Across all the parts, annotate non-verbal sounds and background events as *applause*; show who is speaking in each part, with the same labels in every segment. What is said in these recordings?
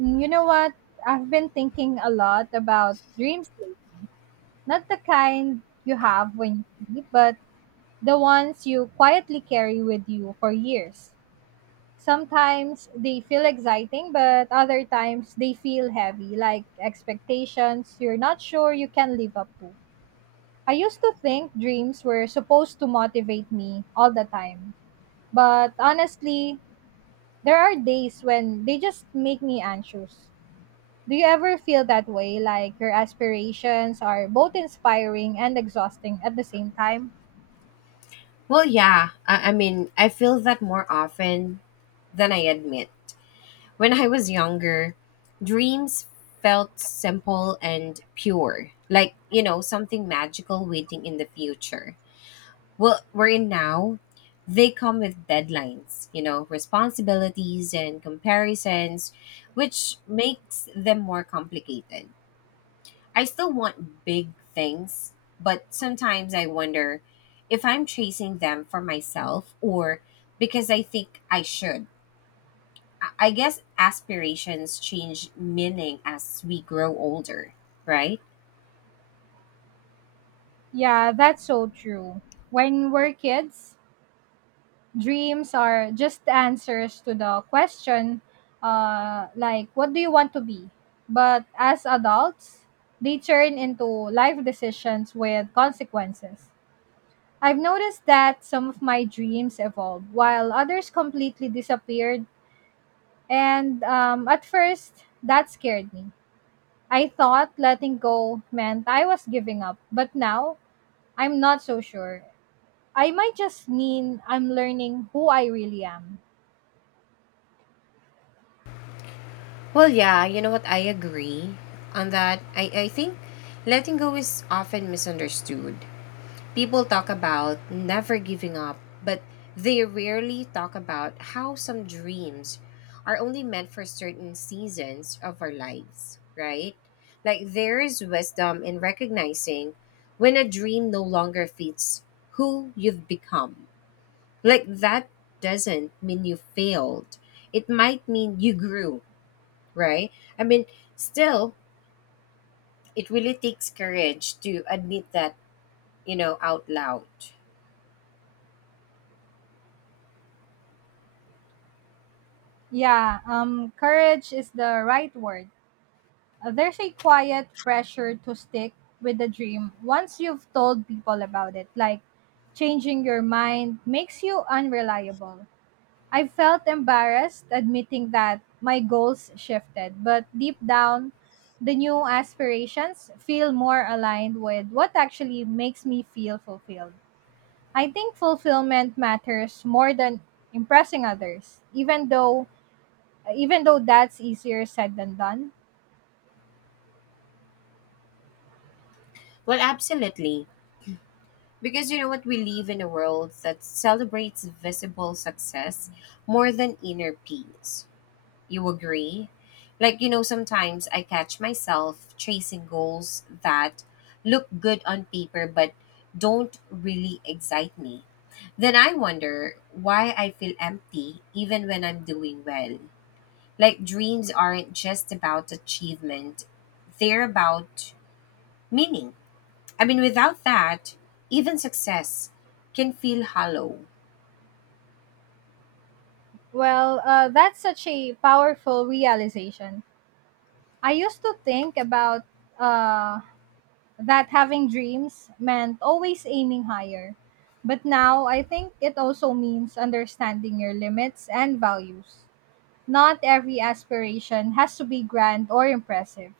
Speaker 1: You know what? I've been thinking a lot about dream sleep. Not the kind you have when you sleep, but the ones you quietly carry with you for years. Sometimes they feel exciting, but other times they feel heavy, like expectations you're not sure you can live up to. I used to think dreams were supposed to motivate me all the time, but honestly, there are days when they just make me anxious. Do you ever feel that way, like your aspirations are both inspiring and exhausting at the same time?
Speaker 2: Well, yeah. I mean, I feel that more often than I admit. When I was younger, dreams felt simple and pure, like, you know, something magical waiting in the future. Well, we're in now, they come with deadlines, you know, responsibilities and comparisons, which makes them more complicated. I still want big things, but sometimes I wonder if I'm chasing them for myself or because I think I should. I guess aspirations change meaning as we grow older, right?
Speaker 1: Yeah, that's so true. When we're kids, dreams are just answers to the question, like, what do you want to be? But as adults, they turn into life decisions with consequences. I've noticed that some of my dreams evolved while others completely disappeared, and at first, that scared me. I thought letting go meant I was giving up, but now I'm not so sure. I might just mean I'm learning who I really am.
Speaker 2: Well, yeah, you know what? I agree on that. I think letting go is often misunderstood. People talk about never giving up, but they rarely talk about how some dreams are only meant for certain seasons of our lives, right? Like there is wisdom in recognizing when a dream no longer fits who you've become. Like that doesn't mean you failed, it might mean you grew, right? I mean, still, it really takes courage to admit that, you know, out loud.
Speaker 1: Yeah, courage is the right word. There's a quiet pressure to stick with the dream once you've told people about it, like changing your mind makes you unreliable. I felt embarrassed admitting that my goals shifted, but deep down, the new aspirations feel more aligned with what actually makes me feel fulfilled. I think fulfillment matters more than impressing others, even though that's easier said than done.
Speaker 2: Well, absolutely. Because you know what? We live in a world that celebrates visible success more than inner peace. You agree? Like, you know, sometimes I catch myself chasing goals that look good on paper but don't really excite me. Then I wonder why I feel empty even when I'm doing well. Like dreams aren't just about achievement, they're about meaning. I mean, without that, even success can feel hollow.
Speaker 1: Well, that's such a powerful realization. I used to think about uh, that having dreams meant always aiming higher. But now I think it also means understanding your limits and values. Not every aspiration has to be grand or impressive.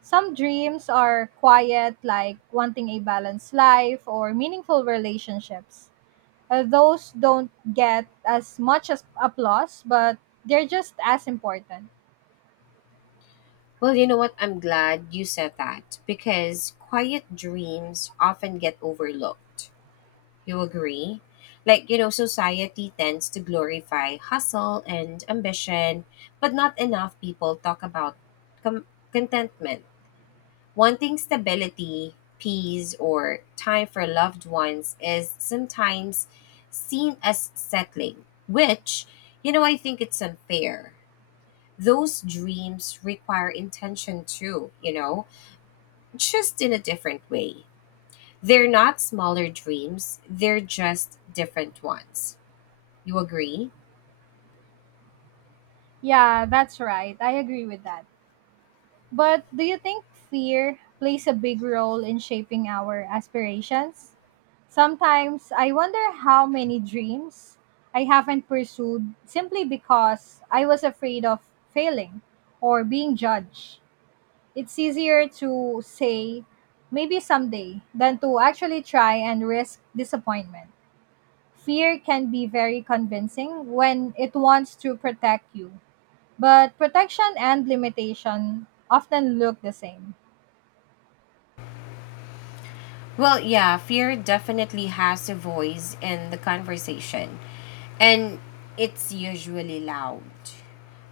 Speaker 1: Some dreams are quiet, like wanting a balanced life or meaningful relationships. Those don't get as much as applause, but they're just as important.
Speaker 2: Well, you know what? I'm glad you said that because quiet dreams often get overlooked. You agree? Like, you know, society tends to glorify hustle and ambition, but not enough people talk about com- contentment. Wanting stability, peace, or time for loved ones is sometimes seen as settling, which, you know, I think it's unfair. Those dreams require intention too, you know, just in a different way. They're not smaller dreams, they're just different ones. You agree?
Speaker 1: Yeah, that's right. I agree with that. But do you think fear plays a big role in shaping our aspirations? Sometimes I wonder how many dreams I haven't pursued simply because I was afraid of failing or being judged. It's easier to say maybe someday than to actually try and risk disappointment. Fear can be very convincing when it wants to protect you, but protection and limitation often look the same.
Speaker 2: Well, yeah, fear definitely has a voice in the conversation, and it's usually loud.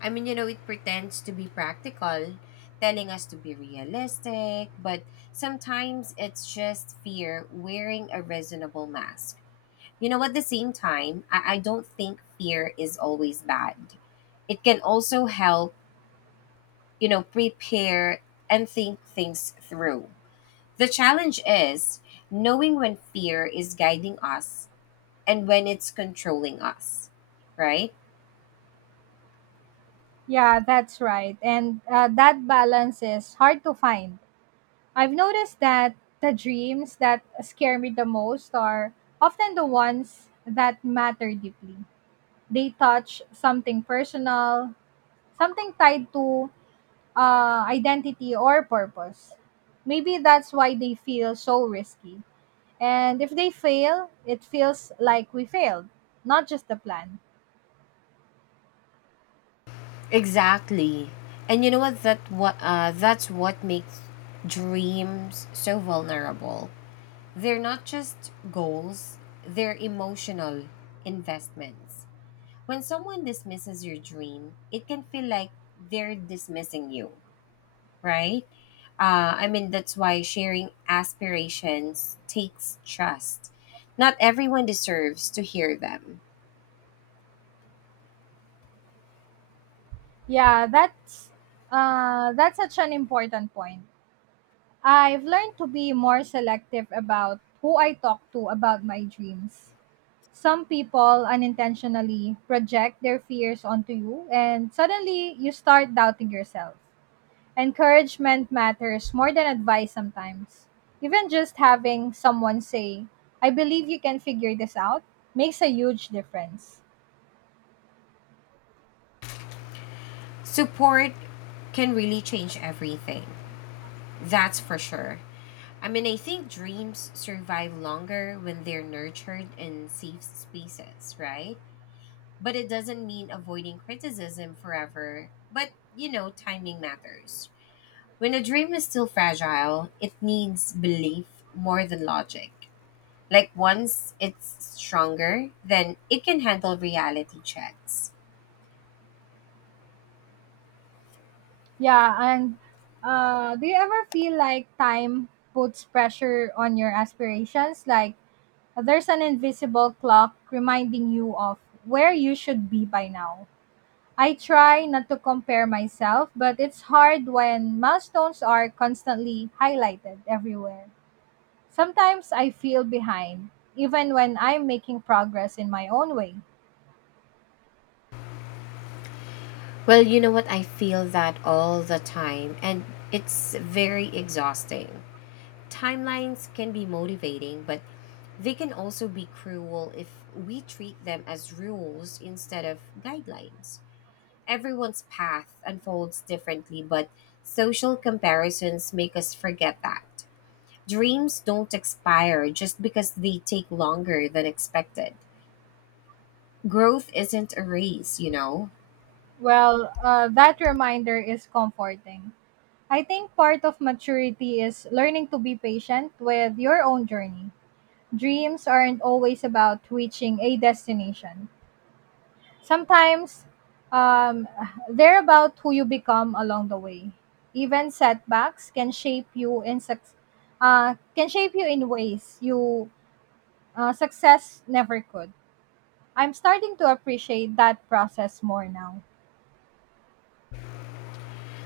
Speaker 2: I mean, you know, it pretends to be practical, telling us to be realistic, but sometimes it's just fear wearing a reasonable mask. You know, at the same time, I don't think fear is always bad. It can also help, you know, prepare and think things through. The challenge is knowing when fear is guiding us and when it's controlling us, right?
Speaker 1: Yeah, that's right. And that balance is hard to find. I've noticed that the dreams that scare me the most are often the ones that matter deeply. They touch something personal, something tied to identity or purpose. Maybe that's why they feel so risky. And if they fail, it feels like we failed, not just the plan.
Speaker 2: Exactly. And you know what? That's what makes dreams so vulnerable. They're not just goals; they're emotional investments. When someone dismisses your dream, it can feel like they're dismissing you, right? I mean, that's why sharing aspirations takes trust. Not everyone deserves to hear them.
Speaker 1: Yeah, that's such an important point. I've learned to be more selective about who I talk to about my dreams. Some people unintentionally project their fears onto you, and suddenly you start doubting yourself. Encouragement matters more than advice sometimes. Even just having someone say, I believe you can figure this out, makes a huge difference.
Speaker 2: Support can really change everything. That's for sure. I mean, I think dreams survive longer when they're nurtured in safe spaces, right? But it doesn't mean avoiding criticism forever. But, you know, timing matters. When a dream is still fragile, it needs belief more than logic. Like once it's stronger, then it can handle reality checks.
Speaker 1: Yeah, and do you ever feel like time puts pressure on your aspirations? Like, there's an invisible clock reminding you of where you should be by now. I try not to compare myself, but it's hard when milestones are constantly highlighted everywhere. Sometimes I feel behind, even when I'm making progress in my own way.
Speaker 2: Well, you know what? I feel that all the time, and it's very exhausting. Timelines can be motivating, but they can also be cruel if we treat them as rules instead of guidelines. Everyone's path unfolds differently, but social comparisons make us forget that. Dreams don't expire just because they take longer than expected. Growth isn't a race, you know?
Speaker 1: Well, that reminder is comforting. I think part of maturity is learning to be patient with your own journey. Dreams aren't always about reaching a destination. Sometimes um, they're about who you become along the way. Even setbacks can shape you in can shape you in ways you success never could. I'm starting to appreciate that process more now.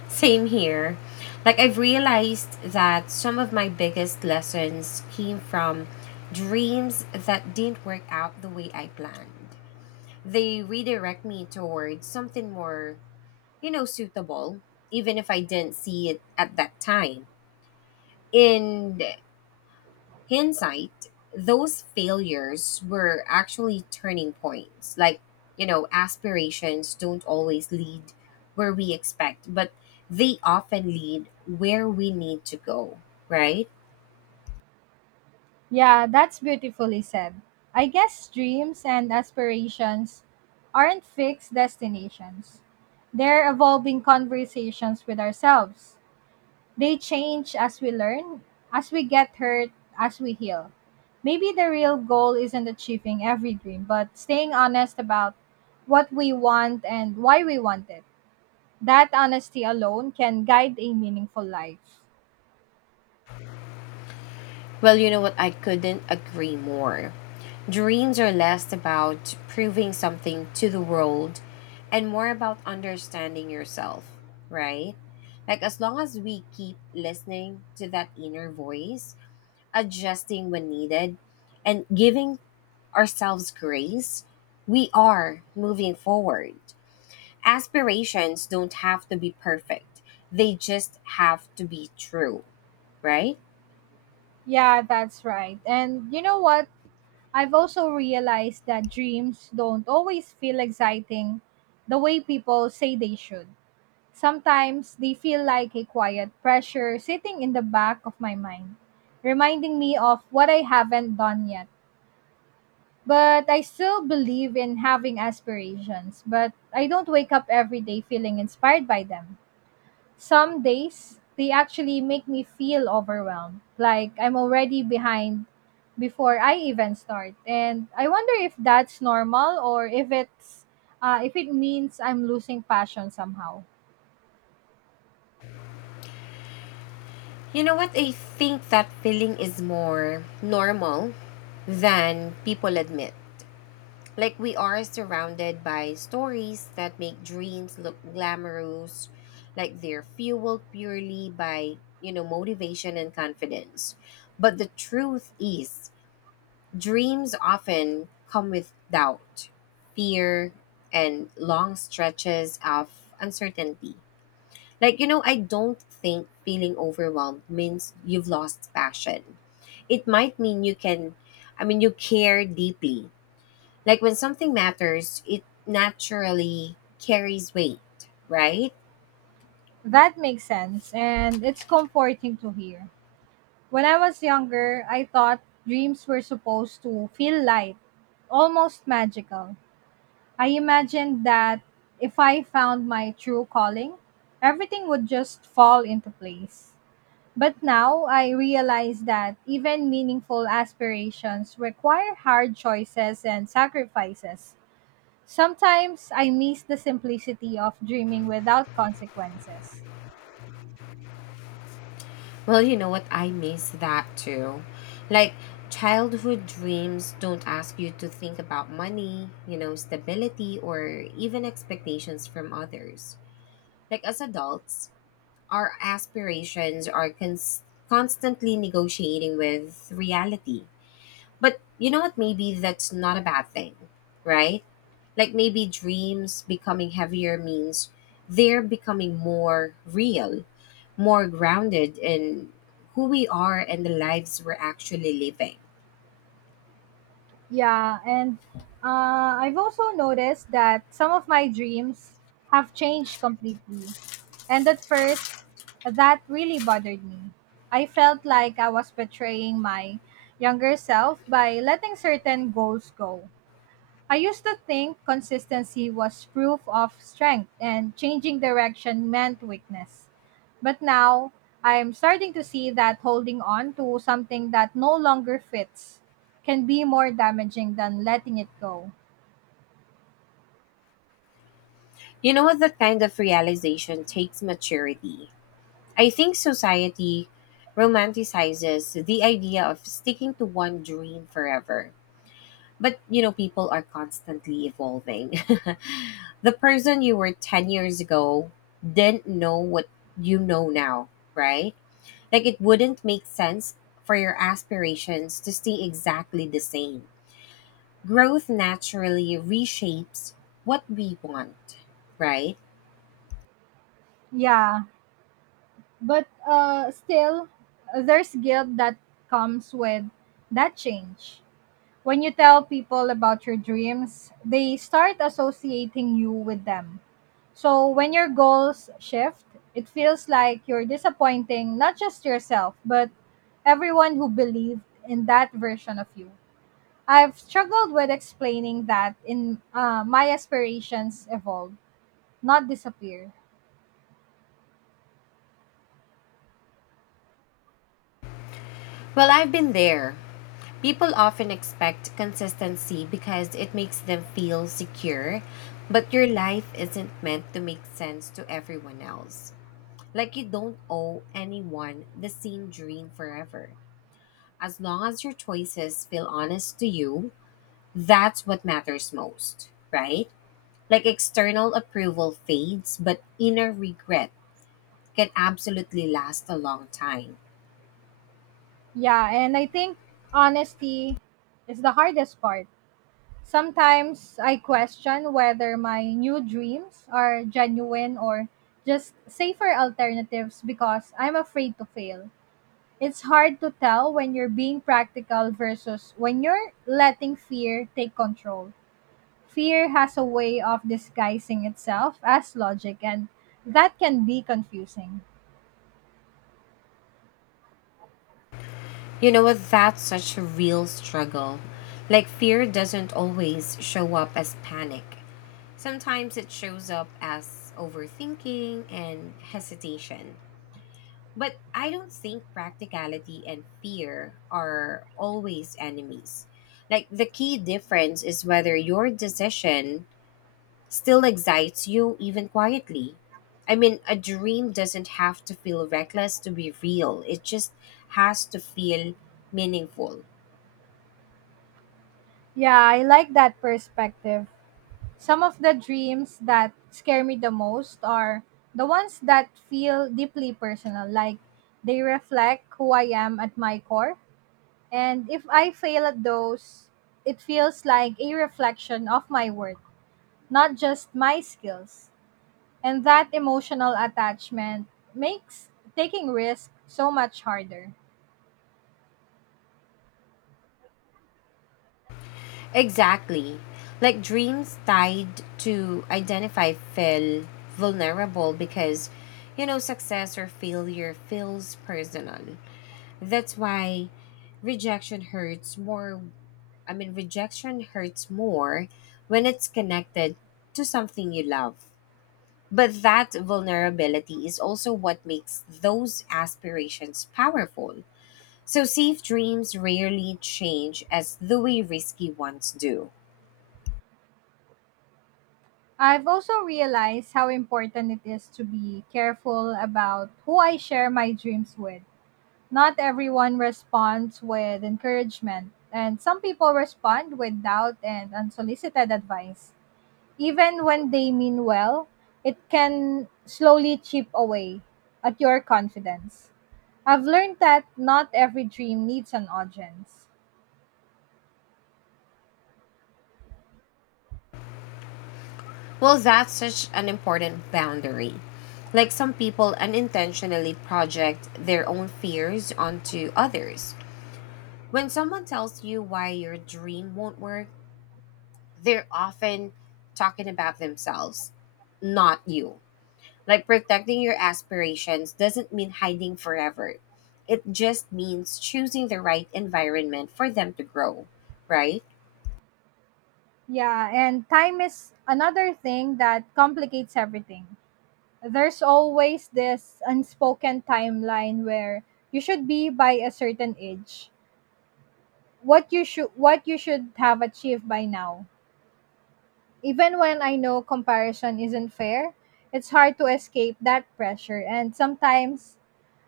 Speaker 2: Same here. Like, I've realized that some of my biggest lessons came from dreams that didn't work out the way I planned. They redirect me towards something more, you know, suitable, even if I didn't see it at that time. And hindsight, those failures were actually turning points. Like, you know, aspirations don't always lead where we expect, but they often lead where we need to go, right?
Speaker 1: Yeah, that's beautifully said. I guess dreams and aspirations aren't fixed destinations. They're evolving conversations with ourselves. They change as we learn, as we get hurt, as we heal. Maybe the real goal isn't achieving every dream, but staying honest about what we want and why we want it. That honesty alone can guide a meaningful life.
Speaker 2: Well, you know what? I couldn't agree more. Dreams are less about proving something to the world and more about understanding yourself, right? Like, as long as we keep listening to that inner voice, adjusting when needed, and giving ourselves grace, we are moving forward. Aspirations don't have to be perfect, they just have to be true, right?
Speaker 1: Yeah, that's right. And you know what? I've also realized that dreams don't always feel exciting the way people say they should. Sometimes they feel like a quiet pressure sitting in the back of my mind, reminding me of what I haven't done yet. But I still believe in having aspirations, but I don't wake up every day feeling inspired by them. Some days, they actually make me feel overwhelmed, like I'm already behind before I even start. And I wonder if that's normal or if it means I'm losing passion somehow.
Speaker 2: You know what? I think that feeling is more normal than people admit. Like we are surrounded by stories that make dreams look glamorous, like they're fueled purely by, you know, motivation and confidence. But the truth is, dreams often come with doubt, fear, and long stretches of uncertainty. Like, you know, I don't think feeling overwhelmed means you've lost passion. It might mean you can, I mean, you care deeply, like when something matters, it naturally carries weight, right?
Speaker 1: That makes sense, and it's comforting to hear. When I was younger, I thought dreams were supposed to feel light, almost magical. I imagined that if I found my true calling, everything would just fall into place. But now I realize that even meaningful aspirations require hard choices and sacrifices. Sometimes I miss the simplicity of dreaming without consequences.
Speaker 2: Well, you know what? I miss that too. Like childhood dreams don't ask you to think about money, you know, stability, or even expectations from others. Like as adults, our aspirations are constantly negotiating with reality. But you know what? Maybe that's not a bad thing, right? Like maybe dreams becoming heavier means they're becoming more real, more grounded in who we are and the lives we're actually living.
Speaker 1: Yeah, and I've also noticed that some of my dreams have changed completely. And at first, that really bothered me. I felt like I was betraying my younger self by letting certain goals go. I used to think consistency was proof of strength and changing direction meant weakness. But now, I'm starting to see that holding on to something that no longer fits can be more damaging than letting it go.
Speaker 2: You know what? That kind of realization takes maturity. I think society romanticizes the idea of sticking to one dream forever. But, you know, people are constantly evolving. *laughs* The person you were 10 years ago didn't know what you know now, right? Like it wouldn't make sense for your aspirations to stay exactly the same. Growth naturally reshapes what we want, right?
Speaker 1: Yeah, but still, there's guilt that comes with that change. When you tell people about your dreams, they start associating you with them. So when your goals shift, it feels like you're disappointing not just yourself, but everyone who believed in that version of you. I've struggled with explaining that in my aspirations evolve, not disappear.
Speaker 2: Well, I've been there. People often expect consistency because it makes them feel secure, but your life isn't meant to make sense to everyone else. Like you don't owe anyone the same dream forever. As long as your choices feel honest to you, that's what matters most, right? Like external approval fades, but inner regret can absolutely last a long time.
Speaker 1: Yeah, and I think honesty is the hardest part. Sometimes I question whether my new dreams are genuine or just safer alternatives because I'm afraid to fail. It's hard to tell when you're being practical versus when you're letting fear take control. Fear has a way of disguising itself as logic, and that can be confusing.
Speaker 2: You know what? That's such a real struggle. Like fear doesn't always show up as panic. Sometimes it shows up as overthinking and hesitation. But I don't think practicality and fear are always enemies. Like the key difference is whether your decision still excites you even quietly. I mean, a dream doesn't have to feel reckless to be real. It just has to feel meaningful.
Speaker 1: Yeah, I like that perspective. Some of the dreams that scare me the most are the ones that feel deeply personal, like they reflect who I am at my core. And if I fail at those, it feels like a reflection of my worth, not just my skills. And that emotional attachment makes taking risks so much harder.
Speaker 2: Exactly. Like dreams tied to identify feel vulnerable because you know success or failure feels personal. That's why rejection hurts more. I mean, rejection hurts more when it's connected to something you love. But that vulnerability is also what makes those aspirations powerful. So, safe dreams rarely change as the way risky ones do.
Speaker 1: I've also realized how important it is to be careful about who I share my dreams with. Not everyone responds with encouragement, and some people respond with doubt and unsolicited advice. Even when they mean well, it can slowly chip away at your confidence. I've learned that not every dream needs an audience.
Speaker 2: Well, that's such an important boundary. Like some people unintentionally project their own fears onto others. When someone tells you why your dream won't work, they're often talking about themselves, not you. Like protecting your aspirations doesn't mean hiding forever. It just means choosing the right environment for them to grow, right?
Speaker 1: Yeah, and time is another thing that complicates everything. There's always this unspoken timeline where you should be by a certain age, what you should have achieved by now. Even when I know comparison isn't fair, it's hard to escape that pressure. And sometimes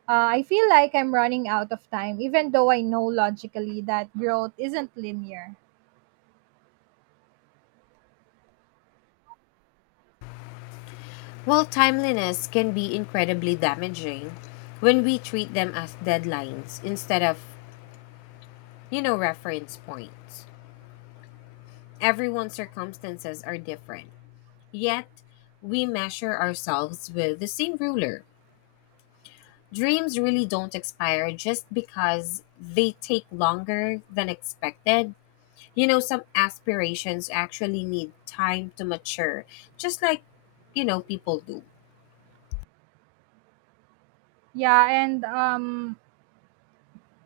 Speaker 1: I feel like I'm running out of time, even though I know logically that growth isn't linear.
Speaker 2: Well, timeliness can be incredibly damaging when we treat them as deadlines instead of, you know, reference points. Everyone's circumstances are different. Yet, we measure ourselves with the same ruler. Dreams really don't expire just because they take longer than expected. You know, some aspirations actually need time to mature, just like, you know, people do.
Speaker 1: Yeah, and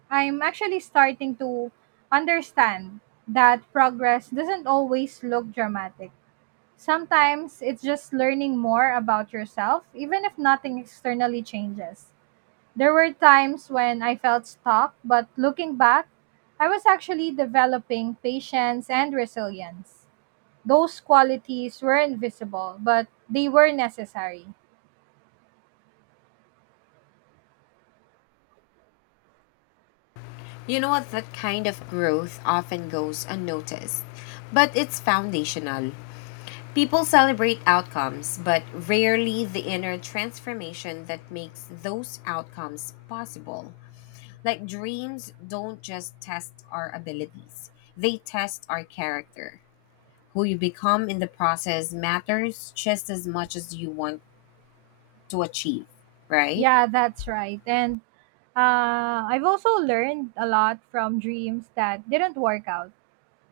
Speaker 1: I'm actually starting to understand that progress doesn't always look dramatic. Sometimes it's just learning more about yourself, even if nothing externally changes. There were times when I felt stuck, but looking back, I was actually developing patience and resilience. Those qualities were invisible, but they were necessary.
Speaker 2: You know what? That kind of growth often goes unnoticed, but it's foundational. People celebrate outcomes, but rarely the inner transformation that makes those outcomes possible. Like dreams don't just test our abilities, they test our character. Who you become in the process matters just as much as you want to achieve, right?
Speaker 1: Yeah, that's right. And I've also learned a lot from dreams that didn't work out.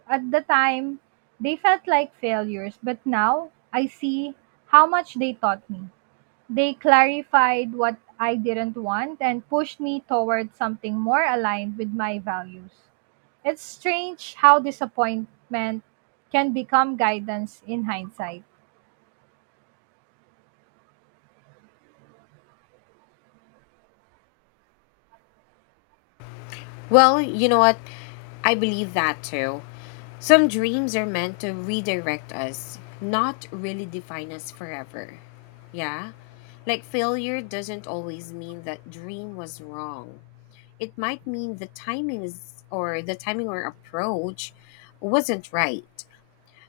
Speaker 1: At the time, they felt like failures, but now I see how much they taught me. They clarified what I didn't want and pushed me toward something more aligned with my values. It's strange how disappointment can become guidance in hindsight.
Speaker 2: Well, you know what? I believe that too. Some dreams are meant to redirect us, not really define us forever. Yeah? Like failure doesn't always mean that dream was wrong. It might mean the timings or the timing or approach wasn't right.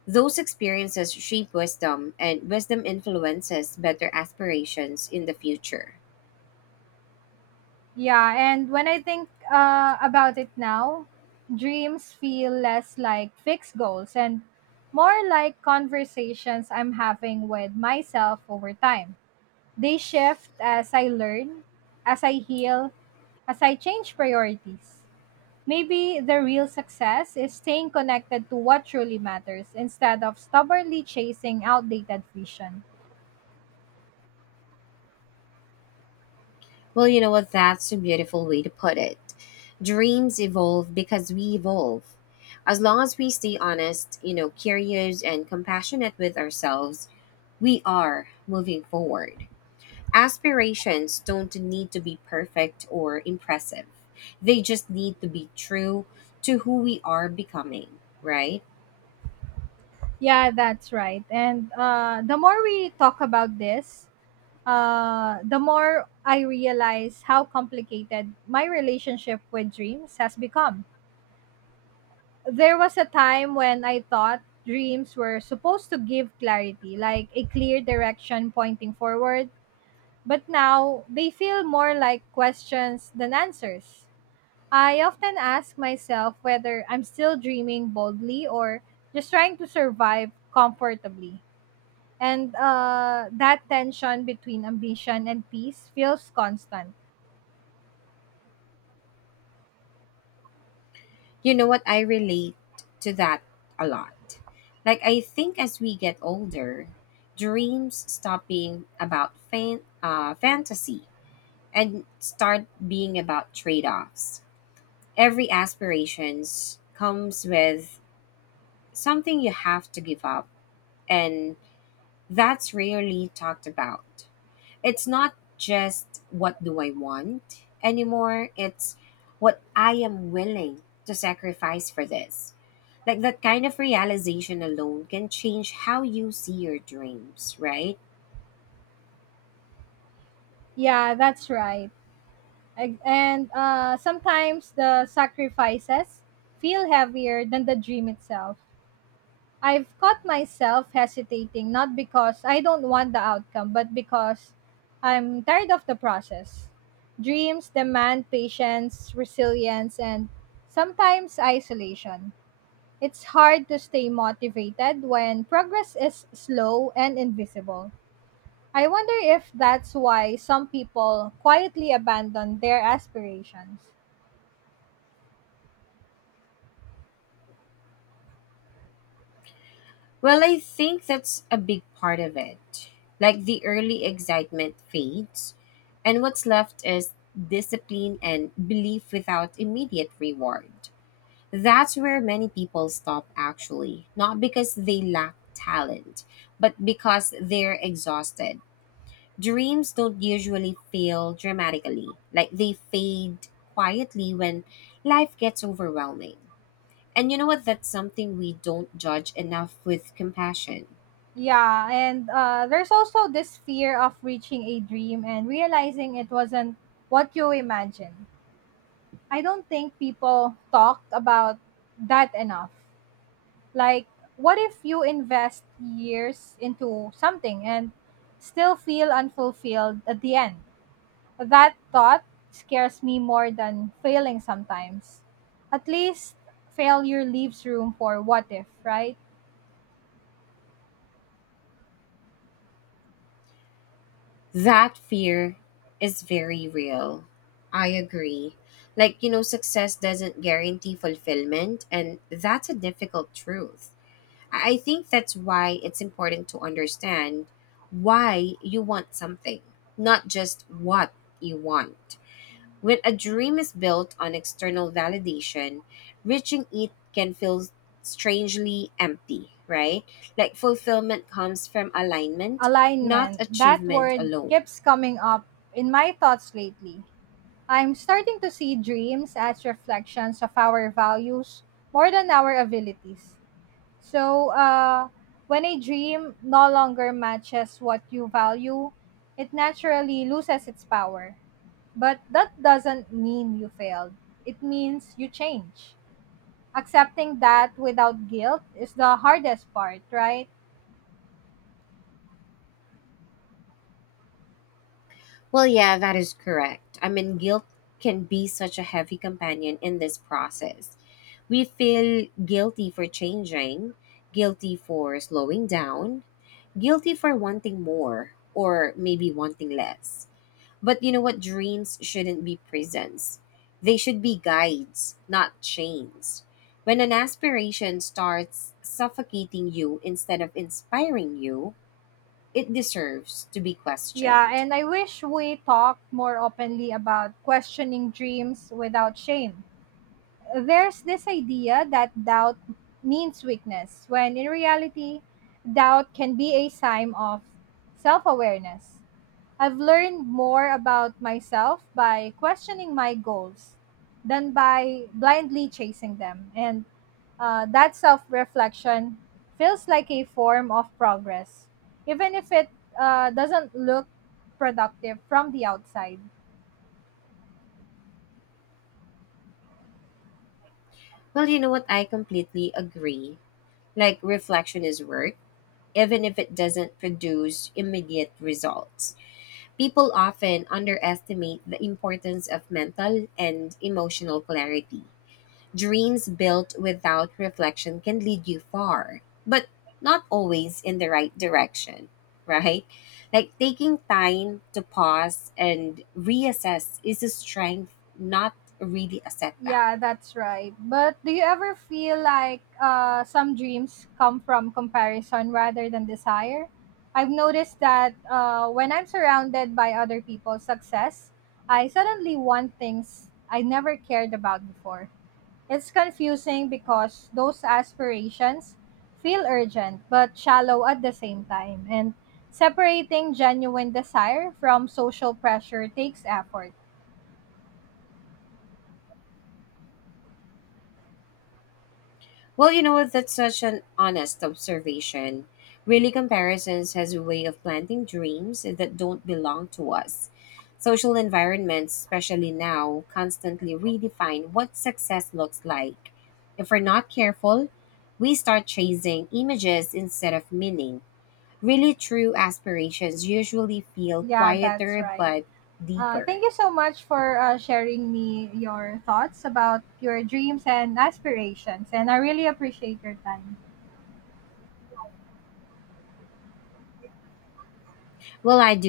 Speaker 2: Those experiences shape wisdom, and wisdom influences better aspirations in the future.
Speaker 1: Yeah, and when I think about it now, dreams feel less like fixed goals and more like conversations I'm having with myself over time. They shift as I learn, as I heal, as I change priorities. Maybe the real success is staying connected to what truly matters instead of stubbornly chasing outdated vision.
Speaker 2: Well, you know what? That's a beautiful way to put it. Dreams evolve because we evolve. As long as we stay honest, you know, curious and compassionate with ourselves, we are moving forward. Aspirations don't need to be perfect or impressive. They just need to be true to who we are becoming, right?
Speaker 1: Yeah, that's right. And the more we talk about this, the more I realize how complicated my relationship with dreams has become. There was a time when I thought dreams were supposed to give clarity, like a clear direction pointing forward, but now they feel more like questions than answers. I often ask myself whether I'm still dreaming boldly or just trying to survive comfortably. And that tension between ambition and peace feels constant.
Speaker 2: You know what? I relate to that a lot. Like, I think as we get older, dreams stop being about fantasy and start being about trade offs. Every aspirations comes with something you have to give up, and that's rarely talked about. It's not just what do I want anymore, it's what I am willing to sacrifice for this. Like that kind of realization alone can change how you see your dreams, right?
Speaker 1: Yeah, that's right. And sometimes the sacrifices feel heavier than the dream itself. I've caught myself hesitating not because I don't want the outcome, but because I'm tired of the process. Dreams demand patience, resilience, and sometimes isolation. It's hard to stay motivated when progress is slow and invisible. I wonder if that's why some people quietly abandon their aspirations.
Speaker 2: Well, I think that's a big part of it. Like the early excitement fades, and what's left is discipline and belief without immediate reward. That's where many people stop, actually, not because they lack talent, but because they're exhausted. Dreams don't usually fail dramatically, like they fade quietly when life gets overwhelming. And you know what? That's something we don't judge enough with compassion.
Speaker 1: Yeah, and there's also this fear of reaching a dream and realizing it wasn't what you imagined. I don't think people talk about that enough. Like, what if you invest years into something and still feel unfulfilled at the end? That thought scares me more than failing sometimes. At least failure leaves room for what if, right?
Speaker 2: That fear is very real. I agree. Like, you know, success doesn't guarantee fulfillment, and that's a difficult truth. I think that's why it's important to understand why you want something, not just what you want. When a dream is built on external validation, reaching it can feel strangely empty, right? Like fulfillment comes from alignment, not
Speaker 1: Alignment. That
Speaker 2: achievement
Speaker 1: word
Speaker 2: alone.
Speaker 1: keeps coming up in my thoughts lately. I'm starting to see dreams as reflections of our values more than our abilities. So, when a dream no longer matches what you value, it naturally loses its power. But that doesn't mean you failed, it means you change. Accepting that without guilt is the hardest part, right?
Speaker 2: Well, yeah, that is correct. I mean, guilt can be such a heavy companion in this process. We feel guilty for changing, guilty for slowing down, guilty for wanting more or maybe wanting less. But you know what? Dreams shouldn't be prisons. They should be guides, not chains. When an aspiration starts suffocating you instead of inspiring you, it deserves to be
Speaker 1: Yeah,
Speaker 2: questioned.
Speaker 1: and I wish we talked more openly about questioning dreams without shame. There's this idea that doubt means weakness, when in reality, doubt can be a sign of self awareness. I've learned more about myself by questioning my goals than by blindly chasing them. And that self reflection feels like a form of progress, even if it doesn't look productive from the outside.
Speaker 2: Well, you know what? I completely agree. Like, reflection is work, even if it doesn't produce immediate results. People often underestimate the importance of mental and emotional clarity. Dreams built without reflection can lead you far, but not always in the right direction, right? Like taking time to pause and reassess is a strength, not really a setback.
Speaker 1: Yeah, that's right. But do you ever feel like some dreams come from comparison rather than desire? I've noticed that when I'm surrounded by other people's success, I suddenly want things I never cared about before. It's confusing because those aspirations feel urgent but shallow at the same time, and separating genuine desire from social pressure takes effort.
Speaker 2: Well, you know, that's such an honest observation. Really, comparisons has a way of planting dreams that don't belong to us. Social environments, especially now, constantly redefine what success looks like. If we're not careful, we start chasing images instead of meaning. Really, true aspirations usually feel
Speaker 1: Yeah, that's
Speaker 2: quieter
Speaker 1: right.
Speaker 2: but
Speaker 1: Thank
Speaker 2: deeper.
Speaker 1: you so much for sharing me your thoughts about your dreams and aspirations, and I really appreciate your time.
Speaker 2: Well, I do